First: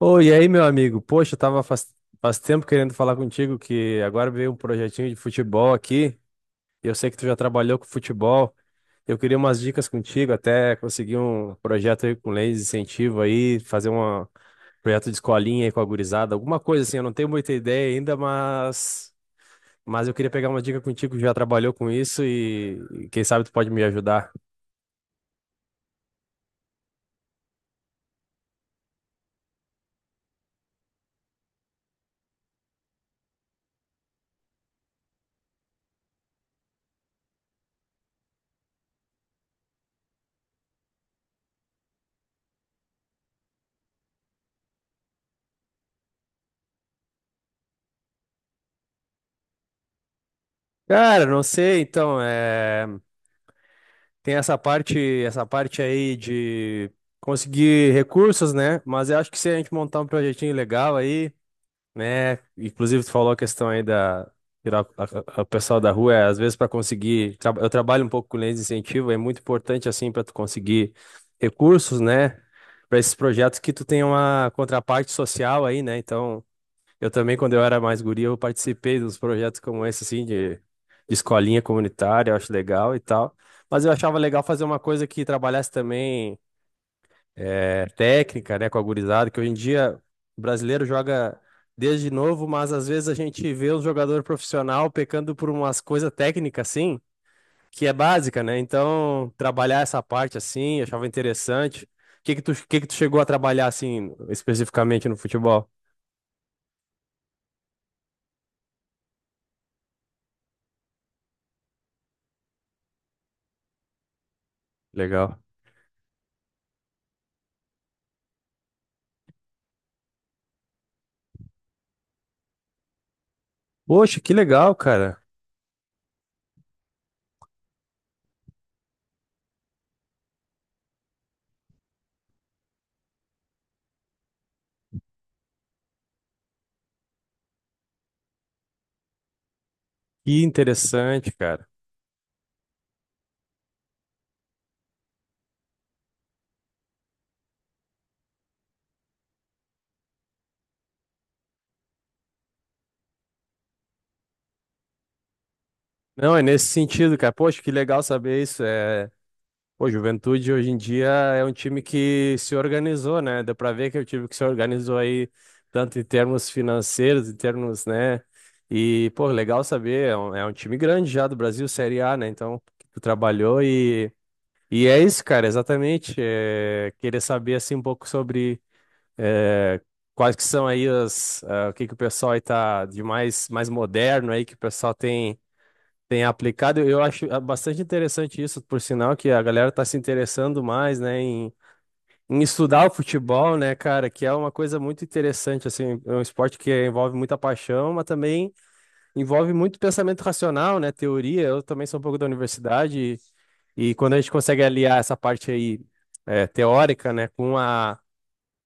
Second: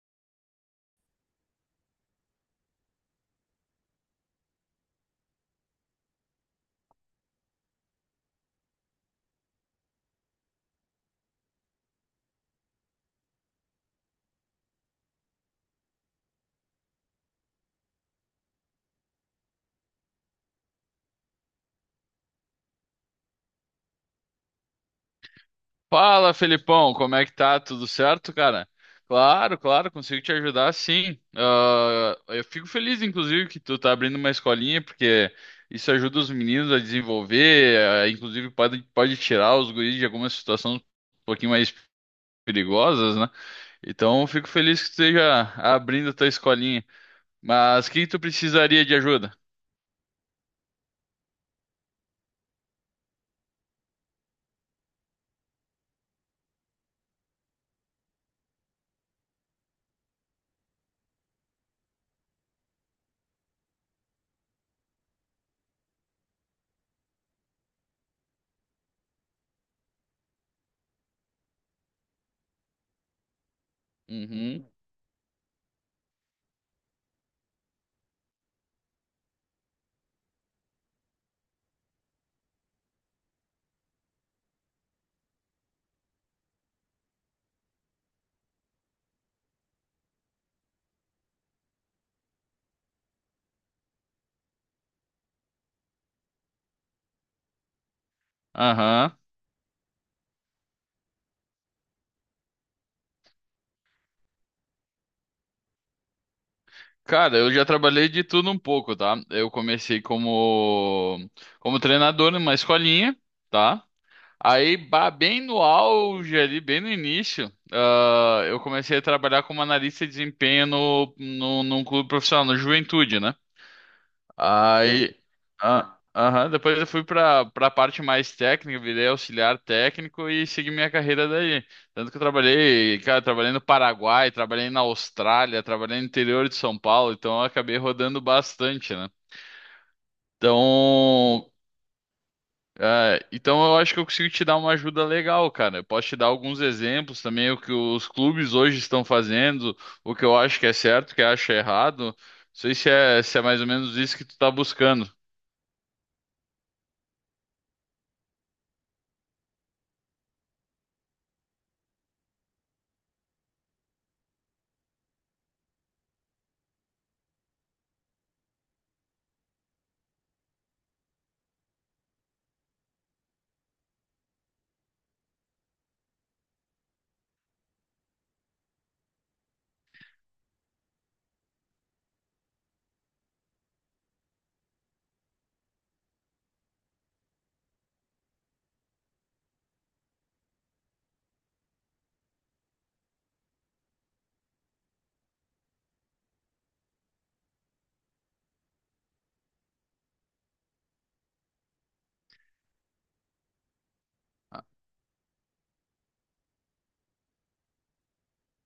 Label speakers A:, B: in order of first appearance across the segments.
A: Oi, e aí, meu amigo? Poxa, eu tava faz tempo querendo falar contigo que agora veio um projetinho de futebol aqui. Eu sei que tu já trabalhou com futebol. Eu queria umas dicas contigo, até conseguir um projeto aí com leis de incentivo aí, fazer um projeto de escolinha aí com a gurizada, alguma coisa assim. Eu não tenho muita ideia ainda, mas eu queria pegar uma dica contigo que já trabalhou com isso e quem sabe tu pode me ajudar.
B: Fala, Felipão, como é que tá? Tudo certo, cara? Claro, claro, consigo te ajudar, sim. Eu fico feliz, inclusive, que tu tá abrindo uma escolinha, porque isso ajuda os meninos a desenvolver, inclusive pode tirar os guris de algumas situações um pouquinho mais perigosas, né? Então, eu fico feliz que tu esteja abrindo a tua escolinha. Mas o que que tu precisaria de ajuda?
A: Cara, não sei, então, é. Tem essa parte aí de conseguir recursos, né? Mas eu acho que se a gente montar um projetinho legal aí, né? Inclusive, tu falou a questão aí da tirar o pessoal da rua, é, às vezes para conseguir. Eu trabalho um pouco com leis de incentivo, é muito importante assim para tu conseguir recursos, né? Para esses projetos que tu tem uma
B: Uhum.
A: contraparte social aí, né? Então. Eu também, quando eu era mais guri, eu participei dos projetos como esse, assim, de escolinha comunitária, eu acho legal e tal. Mas eu achava legal fazer uma coisa que trabalhasse também técnica, né, com a gurizada, que hoje em dia o brasileiro joga desde novo, mas às vezes a gente vê um jogador profissional pecando por umas coisas técnicas, assim, que é básica, né?
B: Aham.
A: Então, trabalhar essa parte, assim, eu achava interessante. O que que tu chegou a trabalhar, assim, especificamente no futebol?
B: Cara, eu já trabalhei de tudo um pouco, tá? Eu comecei como treinador numa escolinha, tá? Aí, bah,
A: Legal.
B: bem no auge ali, bem no início, eu comecei a trabalhar como analista de desempenho num clube profissional, no Juventude, né?
A: Poxa, que legal,
B: Aí,
A: cara.
B: aham, depois eu fui para a parte mais técnica, virei auxiliar técnico e segui minha carreira daí. Tanto que eu trabalhei, cara, trabalhei no Paraguai, trabalhei na Austrália, trabalhei no interior de São Paulo, então eu acabei rodando bastante, né?
A: Que interessante,
B: Então,
A: cara.
B: então, eu acho que eu consigo te dar uma ajuda legal, cara. Eu posso te dar alguns exemplos também, o que os clubes hoje estão fazendo, o que eu acho que é certo, o que eu acho errado. Não sei se é mais ou menos isso que tu tá buscando.
A: Não, é nesse sentido, cara. Poxa, que legal saber isso. É... Pô, Juventude hoje em dia é um time que se organizou, né? Deu pra ver que é um time que se organizou aí, tanto em termos financeiros, em termos, né? E, pô, legal saber. É um time grande já do Brasil, Série A, né? Então, que tu trabalhou e é isso, cara, exatamente. É... Querer saber, assim, um pouco sobre. é, Quais que são aí o que que o pessoal aí tá de mais moderno aí, que o pessoal tem tem aplicado, eu acho bastante interessante isso, por sinal que a galera tá se interessando mais, né, em estudar o futebol, né, cara, que é uma coisa muito interessante, assim, é um esporte que envolve muita paixão, mas também envolve muito pensamento racional, né, teoria, eu também sou um pouco da universidade, e quando a gente consegue aliar essa parte aí teórica, né, com a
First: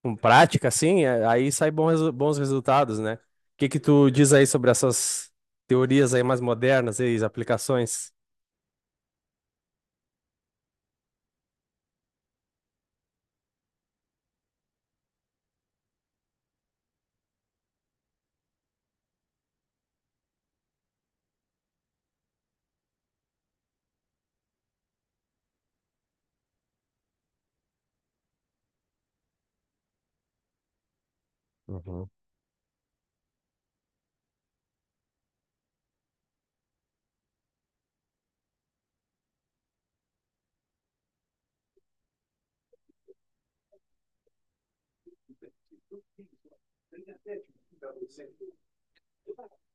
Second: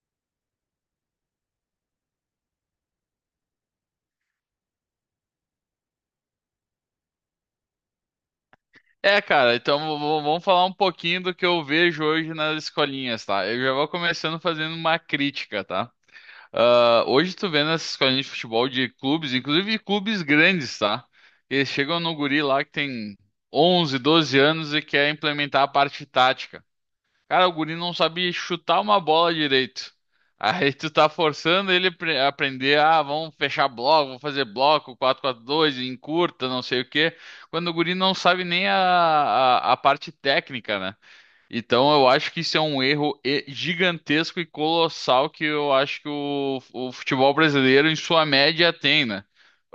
A: com prática, assim, é, aí sai bons resultados, né. O que que tu diz aí sobre essas teorias aí mais modernas e as aplicações?
B: É, cara, então vamos falar um pouquinho do que eu vejo hoje nas escolinhas, tá? Eu já vou começando fazendo uma crítica, tá? Hoje tu vê nas escolinhas de futebol de clubes, inclusive de clubes grandes, tá? Eles chegam no guri lá que tem 11, 12 anos e quer implementar a parte tática. Cara, o guri não sabe chutar uma bola direito. Aí tu tá forçando ele a aprender, vamos fechar bloco, vou fazer bloco, 4-4-2, encurta, não sei o quê. Quando o guri não sabe nem a parte técnica, né? Então eu acho que isso é um erro gigantesco e colossal que eu acho que o futebol brasileiro, em sua média, tem, né?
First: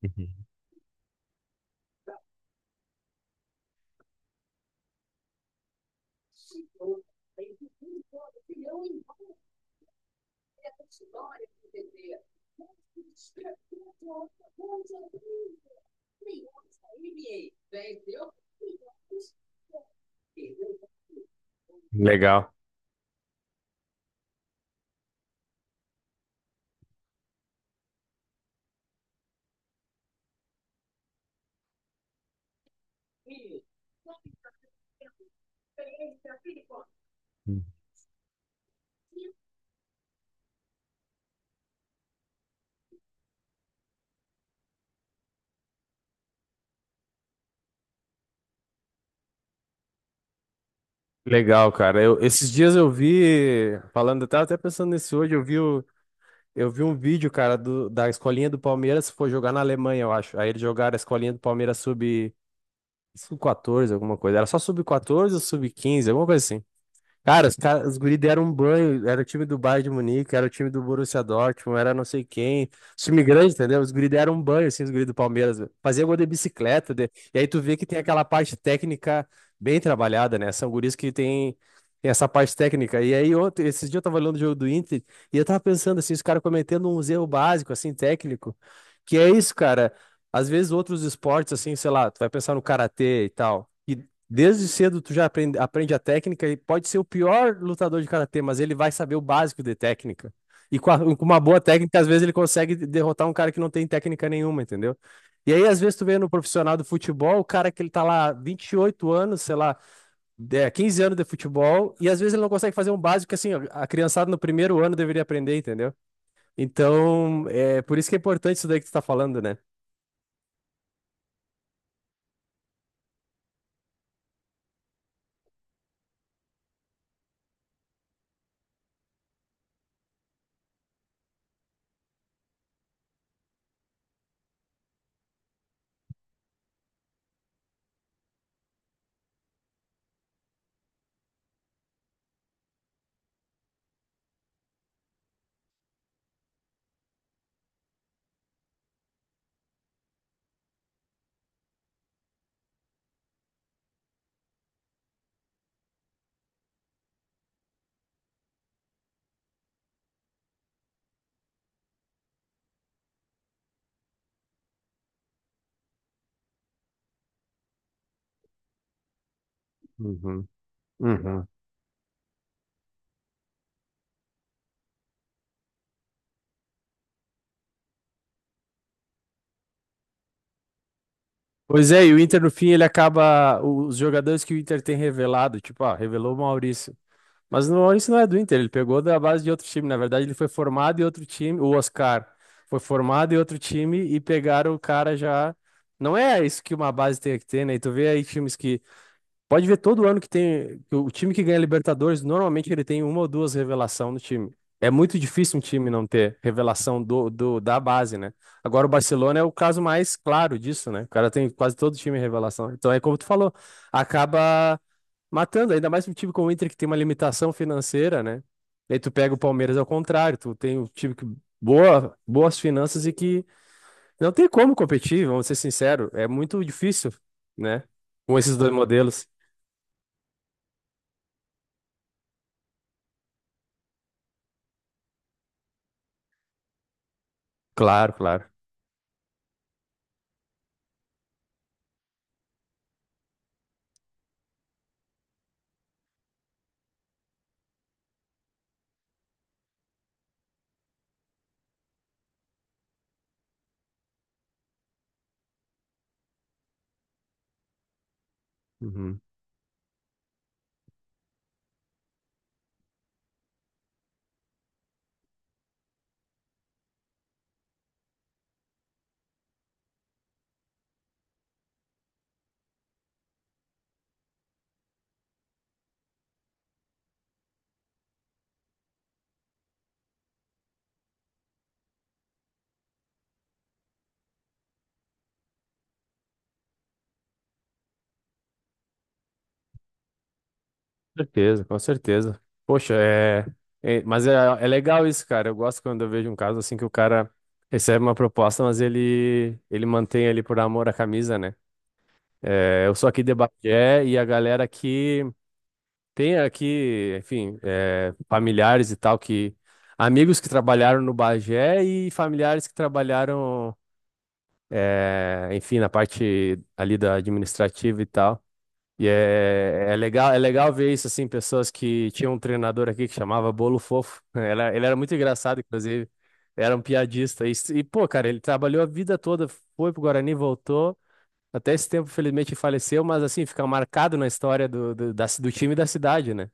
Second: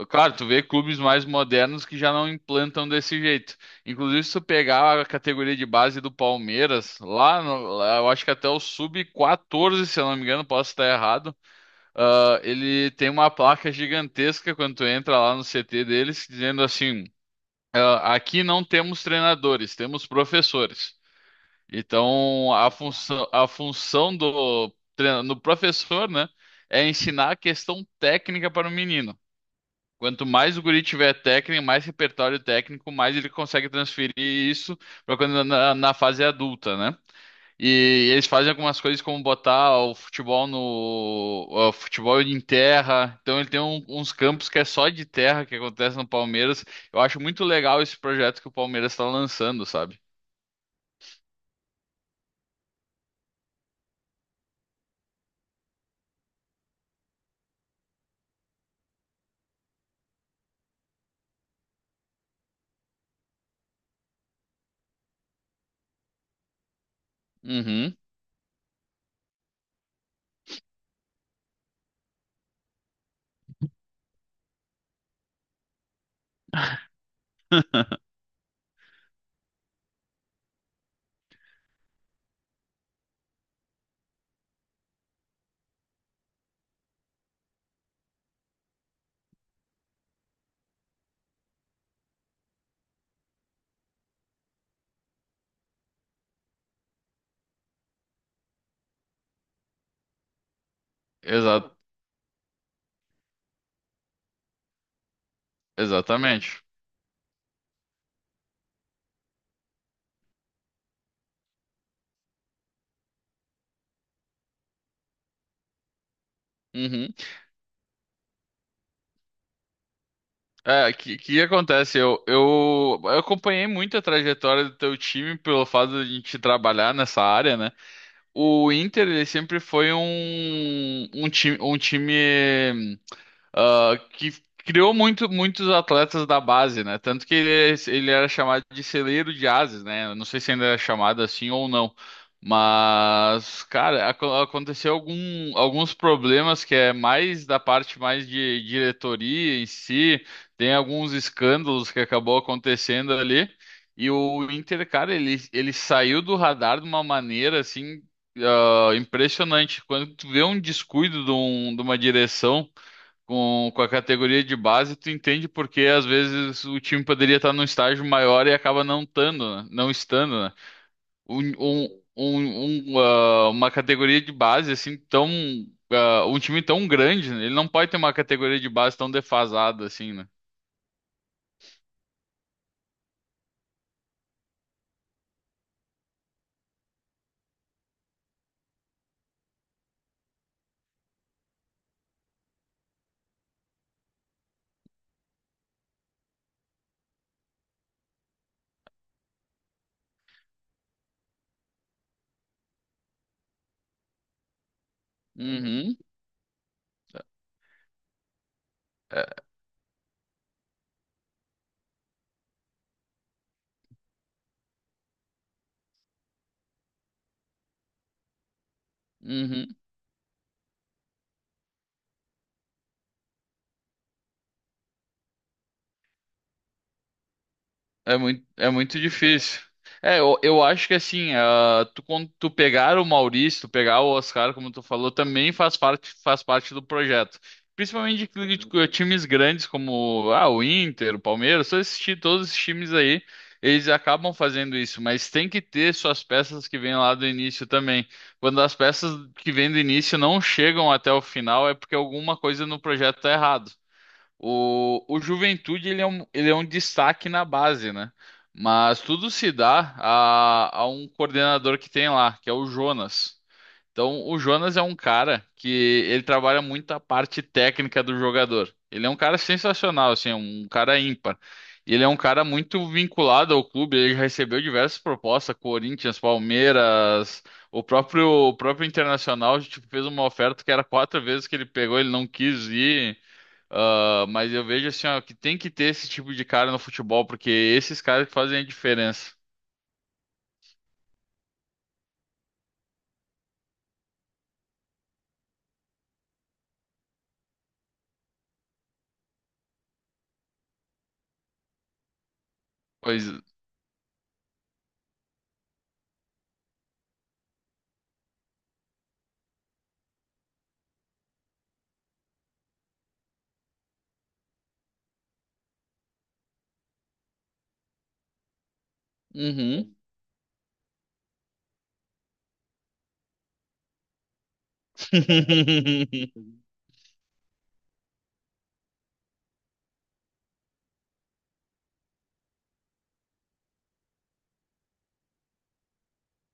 B: Claro, tu vê clubes mais modernos que já não implantam desse jeito. Inclusive, se tu pegar a categoria de base do Palmeiras, lá, no- lá eu acho que até o sub-14, se eu não me engano, posso estar errado, ele tem uma placa gigantesca quando tu entra lá no CT deles, dizendo assim, aqui não temos treinadores, temos professores.
A: Legal.
B: Então, a função do, do professor, né, é ensinar a questão técnica para o menino. Quanto mais o guri tiver técnica, mais repertório técnico, mais ele consegue transferir isso para quando na fase adulta, né? E eles fazem algumas coisas como botar o futebol no o futebol em terra. Então ele tem uns campos que é só de terra que acontece no Palmeiras. Eu acho muito legal esse projeto que o Palmeiras está lançando, sabe?
A: Legal, cara. Esses dias eu eu tava até pensando nisso hoje, eu vi um vídeo, cara, da escolinha do Palmeiras, foi jogar na Alemanha, eu acho. Aí eles jogaram a escolinha do Palmeiras sub 14, alguma coisa. Era só sub 14 ou sub 15 alguma coisa assim. Cara,
B: Uhum.
A: os guri deram um banho. Era o time do Bayern de Munique, era o time do Borussia Dortmund, era não sei quem. Os time grande, entendeu? Os guri deram um banho, assim, os guri do Palmeiras, velho. Fazia gol de bicicleta. E aí tu vê que tem aquela parte técnica bem trabalhada, né? São tem essa parte técnica. E aí, ontem, esses dias eu tava olhando o jogo do Inter e eu tava pensando, assim, os caras cometendo uns erros básicos, assim, técnico. Que é isso, cara. Às vezes outros esportes, assim, sei lá, tu vai pensar no karatê e tal. E desde cedo tu aprende a técnica e pode ser o pior lutador de karatê, mas ele vai saber o básico de técnica. E com uma boa
B: Exato.
A: técnica, às vezes ele consegue derrotar um cara que não tem técnica nenhuma, entendeu? E aí, às vezes, tu vê no
B: Exatamente.
A: profissional do futebol, o cara que ele tá lá 28 anos, sei lá, 15 anos de futebol, e às vezes ele não consegue fazer um básico que, assim, a criançada no primeiro ano deveria aprender, entendeu?
B: Uhum.
A: Então, é por isso que é importante isso daí que tu tá falando, né?
B: É, o que que acontece? Eu acompanhei muito a trajetória do teu time pelo fato de a gente trabalhar nessa área, né? O Inter, ele sempre foi um time. Que criou muitos atletas da base, né? Tanto que ele era chamado de celeiro de ases, né? Eu não sei se ainda é chamado assim ou não. Mas, cara, aconteceu alguns problemas que é mais da parte mais de diretoria em si, tem alguns escândalos que acabou acontecendo ali. E o Inter, cara, ele saiu do radar de uma maneira assim, impressionante. Quando tu vê um descuido de, de uma direção. Com a categoria de base, tu entende porque às vezes o time poderia estar num estágio maior e acaba não estando, né? Não estando,
A: Uhum,
B: né?
A: uhum.
B: Uma categoria de base assim tão, um time tão grande, né? Ele não pode ter uma categoria de base tão defasada assim, né?
A: Pois é, e o Inter no fim ele acaba. Os jogadores que o Inter tem revelado, tipo, ah, revelou o Maurício. Mas o Maurício não é do Inter, ele pegou da base de outro time. Na verdade, ele foi formado em outro time. O Oscar foi formado em outro time e pegaram o cara já. Não é isso que uma base tem que ter, né? E tu vê aí times que pode ver todo ano que tem. O time que ganha Libertadores, normalmente ele tem uma ou duas revelação no time. É muito difícil um time
B: Uhum.
A: não ter revelação da base, né? Agora o Barcelona é
B: É,
A: o caso mais claro disso, né? O cara tem quase todo time revelação. Então é como tu falou, acaba matando, ainda mais um time como o Inter que tem uma limitação financeira, né? E aí tu pega o
B: uhum.
A: Palmeiras ao contrário, tu tem um time que boas finanças e que não tem como competir, vamos ser sinceros, é muito difícil, né?
B: É
A: Com
B: muito,
A: esses
B: é
A: dois
B: muito
A: modelos.
B: difícil. É, eu acho que assim, tu, quando tu pegar o Maurício, tu pegar o Oscar, como tu falou, também faz parte do projeto.
A: Claro,
B: Principalmente
A: claro.
B: de times grandes como o Inter, o Palmeiras, só assistir todos esses times aí, eles acabam fazendo isso, mas tem que ter suas peças que vêm lá do início também. Quando as peças que vêm do início não chegam até o final, é porque alguma coisa no projeto tá errado. O Juventude ele é um destaque na base, né? Mas
A: Uhum.
B: tudo se dá a um coordenador que tem lá, que é o Jonas. Então, o Jonas é um cara que ele trabalha muito a parte técnica do jogador. Ele é um cara sensacional, assim, é um cara ímpar. E ele é um cara muito vinculado ao clube, ele já recebeu diversas propostas, Corinthians, Palmeiras, o próprio Internacional, tipo, fez uma oferta que era quatro vezes que ele pegou, ele não quis ir. Ah, mas eu vejo assim, ó, que tem que ter esse tipo de cara no futebol, porque esses caras que fazem a diferença.
A: Com certeza, com certeza. Poxa, é... Mas é legal isso, cara. Eu gosto quando eu vejo um caso assim que o cara recebe uma proposta, mas ele mantém ali por amor à camisa, né? É, eu sou aqui
B: Pois.
A: de Bagé e a galera aqui tem aqui, enfim, é, familiares e tal, que... Amigos que trabalharam no Bagé e familiares que trabalharam, é, enfim, na parte ali da administrativa e tal. E é,
B: Uhum.
A: é legal ver isso, assim, pessoas que tinham um treinador aqui que chamava Bolo Fofo. Ele era muito engraçado, inclusive. Era um piadista. Pô, cara, ele trabalhou a vida toda, foi pro Guarani, voltou. Até esse tempo, felizmente, faleceu, mas assim, fica marcado na história do time e da cidade, né?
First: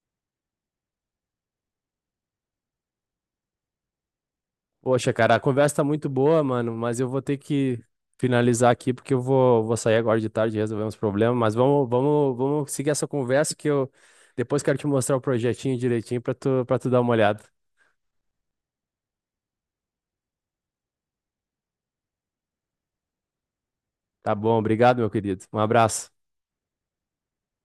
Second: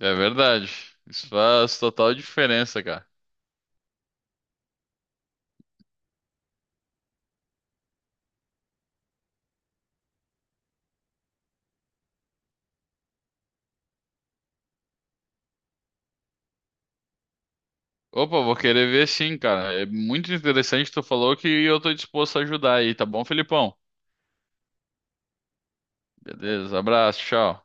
B: É verdade. Isso faz total diferença, cara.
A: Poxa, cara, a conversa tá muito boa, mano, mas eu vou ter que finalizar aqui porque eu vou sair agora de tarde e resolver uns problemas, mas vamos seguir essa conversa que eu depois quero te mostrar o projetinho direitinho para tu dar uma olhada.
B: Opa, vou querer ver sim, cara. É muito interessante, tu falou que eu tô disposto a ajudar aí, tá bom, Felipão?
A: Tá bom, obrigado, meu querido. Um abraço.
B: Beleza, abraço, tchau.